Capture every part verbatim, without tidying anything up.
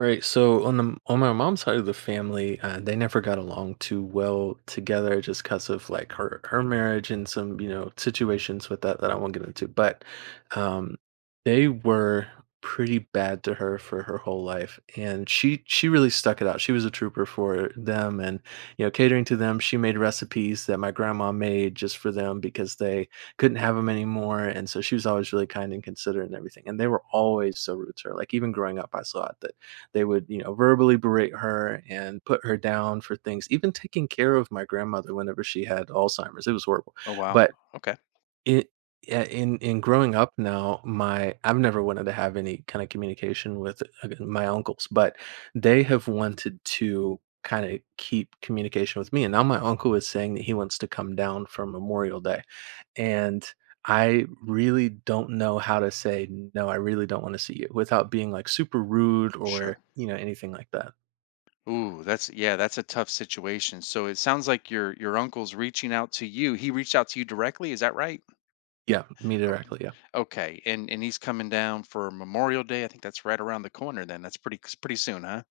All right, so on the on my mom's side of the family, uh, they never got along too well together, just because of like her her marriage and some you know situations with that that I won't get into. But um, they were pretty bad to her for her whole life, and she she really stuck it out. She was a trooper for them, and you know catering to them. She made recipes that my grandma made just for them because they couldn't have them anymore, and so she was always really kind and considerate and everything. And they were always so rude to her. Like even growing up, I saw it. They would, you know, verbally berate her and put her down for things, even taking care of my grandmother whenever she had Alzheimer's. It was horrible. Oh wow. But Okay. it Yeah, in in growing up now, my I've never wanted to have any kind of communication with uh, my uncles, but they have wanted to kind of keep communication with me. And now my uncle is saying that he wants to come down for Memorial Day, and I really don't know how to say, "No, I really don't wanna see you," without being, like, super rude Sure. or, you know, anything like that. Ooh, that's yeah, that's a tough situation. So it sounds like your your uncle's reaching out to you. He reached out to you directly, is that right? Yeah, me directly, yeah. Okay. And and he's coming down for Memorial Day. I think that's right around the corner then. That's pretty pretty soon, huh?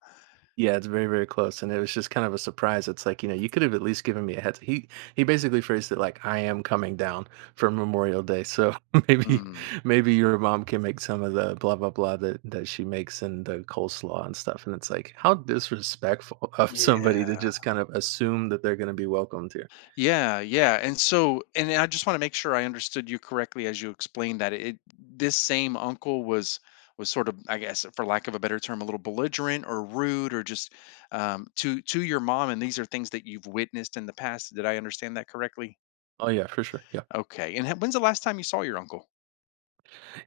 Yeah, it's very, very close, and it was just kind of a surprise. It's like, you know, you could have at least given me a heads he he basically phrased it like, "I am coming down for Memorial Day, so maybe Mm. maybe your mom can make some of the blah, blah, blah that that she makes and the coleslaw and stuff," and it's like, how disrespectful of somebody to Yeah. just kind of assume that they're gonna be welcomed here. Yeah, yeah. And so, and I just want to make sure I understood you correctly as you explained that it this same uncle was was sort of, I guess, for lack of a better term, a little belligerent or rude or just um, to to your mom. And these are things that you've witnessed in the past. Did I understand that correctly? Oh, yeah, for sure, yeah. Okay. And ha- when's the last time you saw your uncle?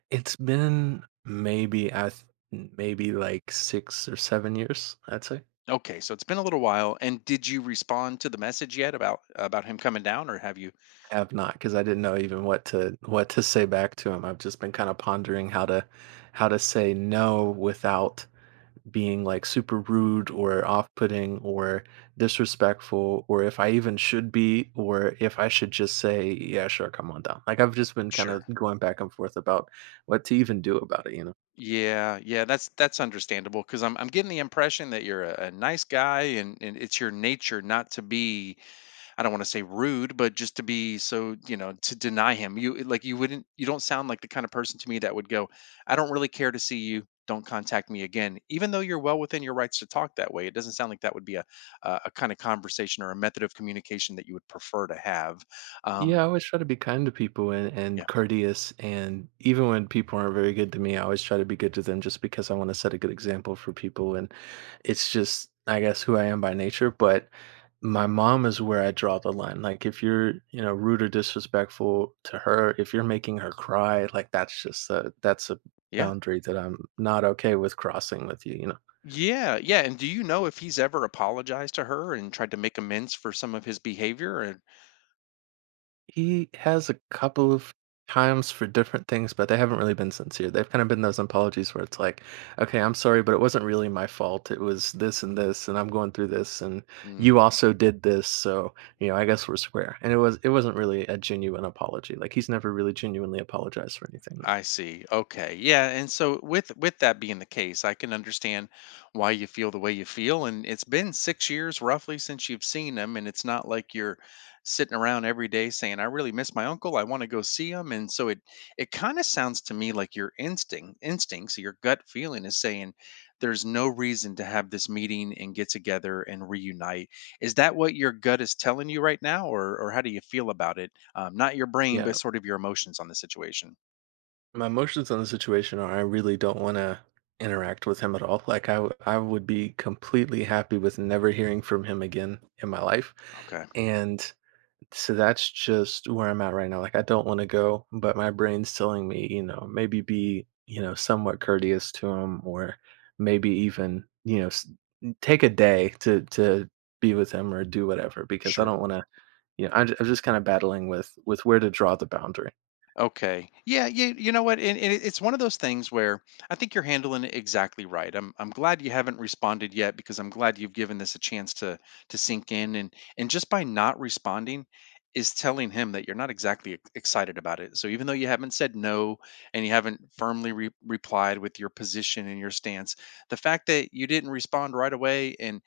It's been maybe I th maybe like six or seven years, I'd say. Okay, so it's been a little while. And did you respond to the message yet about about him coming down, or have you? I have not, because I didn't know even what to what to say back to him. I've just been kinda pondering how to how to say no without being, like, super rude or off-putting or disrespectful, or if I even should be, or if I should just say, "Yeah, sure, come on down." Like, I've just been kinda Sure. going back and forth about what to even do about it, you know? Yeah, yeah, that's that's understandable because I'm I'm getting the impression that you're a, a nice guy and and it's your nature not to be I don't want to say rude, but just to be so you know to deny him. You like you wouldn't you don't sound like the kind of person to me that would go, I don't really care to see you. Don't contact me again, even though you're well within your rights to talk that way. It doesn't sound like that would be a a, a kind of conversation or a method of communication that you would prefer to have. Yeah, Um, I always try to be kind to people and, and yeah, courteous. And even when people aren't very good to me, I always try to be good to them just because I want to set a good example for people. And it's just, I guess, who I am by nature. But my mom is where I draw the line. Like, if you're, you know, rude or disrespectful to her, if you're making her cry, like, that's just a, that's a yeah. boundary that I'm not okay with crossing with you, you know? Yeah, yeah, and do you know if he's ever apologized to her and tried to make amends for some of his behavior and He has a couple of times for different things, but they haven't really been sincere. They've kind of been those apologies where it's like, okay, I'm sorry, but it wasn't really my fault. It was this and this, and I'm going through this, and you also did this, so you know, I guess we're square. And it was it wasn't really a genuine apology. Like he's never really genuinely apologized for anything though. I see. Okay. Yeah, and so with with that being the case, I can understand why you feel the way you feel, and it's been six years roughly since you've seen him, and it's not like you're sitting around every day saying I really miss my uncle, I want to go see him. And so it it kind of sounds to me like your instinct instincts, your gut feeling is saying there's no reason to have this meeting and get together and reunite. Is that what your gut is telling you right now, or or how do you feel about it? Um, not your brain Yeah. but sort of your emotions on the situation. My emotions on the situation are I really don't want to interact with him at all. Like I w- I would be completely happy with never hearing from him again in my life. Okay. And so that's just where I'm at right now. Like, I don't want to go, but my brain's telling me, you know, maybe be, you know, somewhat courteous to him, or maybe even, you know, s- take a day to to be with him or do whatever because I Sure. don't want to, you know, I'm, ju- I'm just kind of battling with with where to draw the boundary. Okay. Yeah. You, you know what? And, and it- it's one of those things where I think you're handling it exactly right. I'm I'm glad you haven't responded yet because I'm glad you've given this a chance to to sink in. and and just by not responding is telling him that you're not exactly ex- excited about it. So even though you haven't said no and you haven't firmly re- replied with your position and your stance, the fact that you didn't respond right away and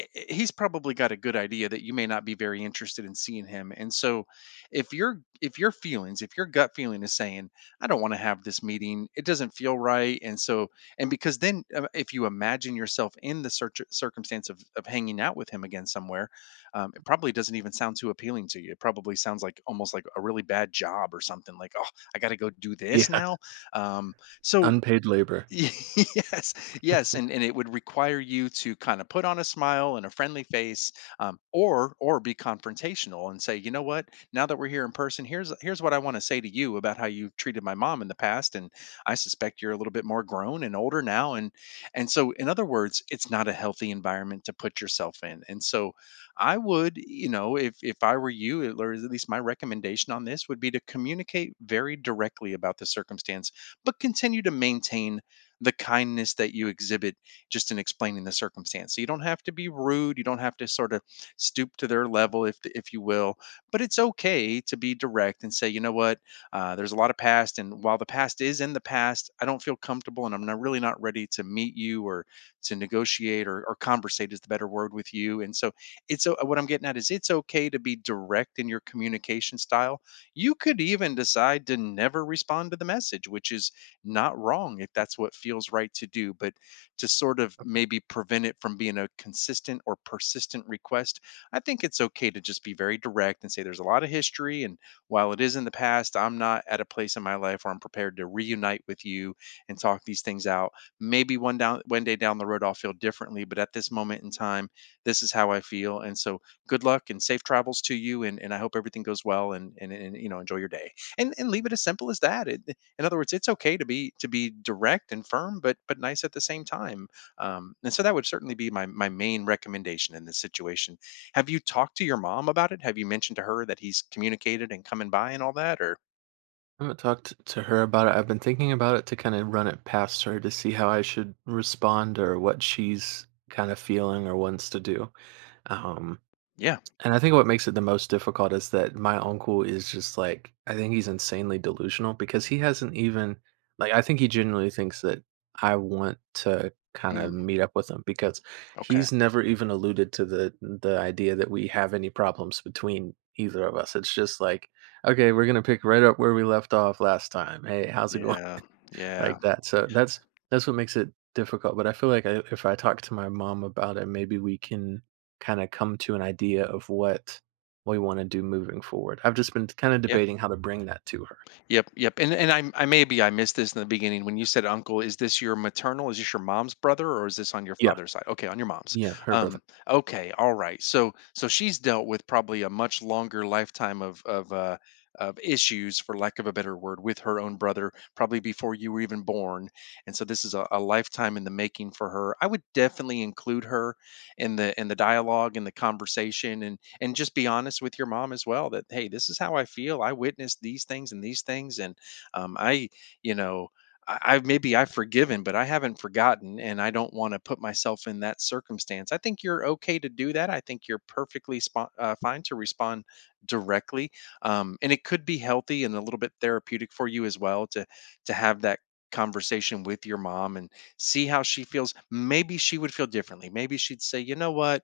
i- i- he's probably got a good idea that you may not be very interested in seeing him. And so if your if your feelings, if your gut feeling is saying I don't want to have this meeting, it doesn't feel right. And so and because then uh, if you imagine yourself in the cir- circumstance of, of hanging out with him again somewhere, um, it probably doesn't even sound too appealing to you. It probably sounds like almost like a really bad job or something like, oh, I gotta go do this Yeah, now. Um, so unpaid labor. Yes, yes, and and it would require you to kind of put on a smile and a friendly face, um, or or be confrontational and say, you know what? Now that we're here in person, here's here's what I want to say to you about how you've treated my mom in the past, and I suspect you're a little bit more grown and older now. and and so in other words, it's not a healthy environment to put yourself in. And so I would, you know, if if I were you, or at least my recommendation on this would be to communicate very directly about the circumstance, but continue to maintain the kindness that you exhibit just in explaining the circumstance. So you don't have to be rude. You don't have to sort of stoop to their level, if if you will. But it's okay to be direct and say, you know what, uh, there's a lot of past, and while the past is in the past, I don't feel comfortable, and I'm not, really not ready to meet you, or to negotiate, or, or conversate is the better word, with you. And so it's o- what I'm getting at is it's okay to be direct in your communication style. You could even decide to never respond to the message, which is not wrong if that's what feels right to do, but to sort of maybe prevent it from being a consistent or persistent request, I think it's okay to just be very direct and say there's a lot of history. And while it is in the past, I'm not at a place in my life where I'm prepared to reunite with you and talk these things out. Maybe one down one day down the road I'll feel differently, but at this moment in time, this is how I feel. And so good luck and safe travels to you, and, and I hope everything goes well, and, and and you know enjoy your day. And and leave it as simple as that. It, in other words, it's okay to be to be direct and firm, but but nice at the same time. Um, and so that would certainly be my my main recommendation in this situation. Have you talked to your mom about it? Have you mentioned to her that he's communicated and coming by and all that? Or I haven't talked to her about it. I've been thinking about it to kind of run it past her to see how I should respond or what she's kind of feeling or wants to do. Um, yeah, And I think what makes it the most difficult is that my uncle is just like I think he's insanely delusional because he hasn't even like I think he genuinely thinks that I want to kind of mm, meet up with him because okay, he's never even alluded to the the idea that we have any problems between either of us. It's just like, okay, we're gonna pick right up where we left off last time. Hey, how's it going? yeah, yeah, Like that. So that's that's what makes it difficult. But I feel like I, if I talk to my mom about it, maybe we can kind of come to an idea of what we want to do moving forward. I've just been kind of debating how to bring that to her. Yep, yep. And and i I maybe I missed this in the beginning when you said uncle, is this your maternal? Is this your mom's brother, or is this on your Yeah, father's side? Okay, on your mom's. yeah, her brother. Um, okay, all right. So so she's dealt with probably a much longer lifetime of of uh of issues, for lack of a better word, with her own brother, probably before you were even born. And so this is a, a lifetime in the making for her. I would definitely include her in the in the dialogue and the conversation, and and just be honest with your mom as well that hey, this is how I feel, I witnessed these things and these things, and um, I you know I, I maybe I've forgiven but I haven't forgotten, and I don't want to put myself in that circumstance. I think you're okay to do that. I think you're perfectly spo- uh, fine to respond directly, um, and it could be healthy and a little bit therapeutic for you as well to to have that conversation with your mom and see how she feels. Maybe she would feel differently, maybe she'd say, you know what,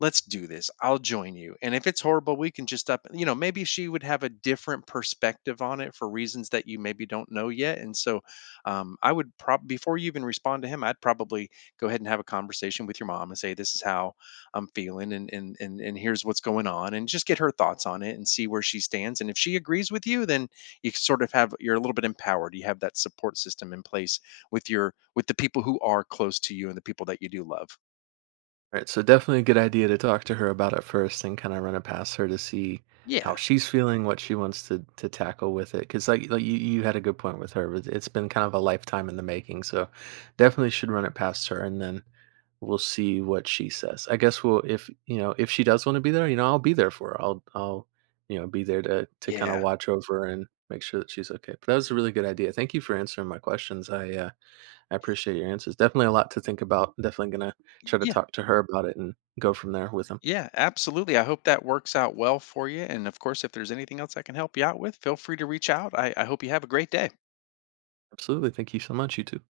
let's do this. I'll join you. And if it's horrible, we can just up, you know, maybe she would have a different perspective on it for reasons that you maybe don't know yet. And so um, I would probably, before you even respond to him, I'd probably go ahead and have a conversation with your mom and say, this is how I'm feeling, and, and, and, and here's what's going on, and just get her thoughts on it and see where she stands. And if she agrees with you, then you sort of have, you're a little bit empowered. You have that support system in place with your, with the people who are close to you and the people that you do love. Right, so definitely a good idea to talk to her about it first and kind of run it past her to see Yeah. how she's feeling, what she wants to to tackle with it. Because like like you, you had a good point with her, but it's been kind of a lifetime in the making. So definitely should run it past her, and then we'll see what she says. I guess we'll if you know if she does want to be there, you know I'll be there for her. I'll I'll you know be there to to kind of Yeah. watch over and make sure that she's okay. But that was a really good idea. Thank you for answering my questions. I uh, I appreciate your answers. Definitely a lot to think about. Definitely gonna try to talk to her about it and go from there with them. Yeah, absolutely. I hope that works out well for you. And of course, if there's anything else I can help you out with, feel free to reach out. I, I hope you have a great day. Absolutely. Thank you so much. You too.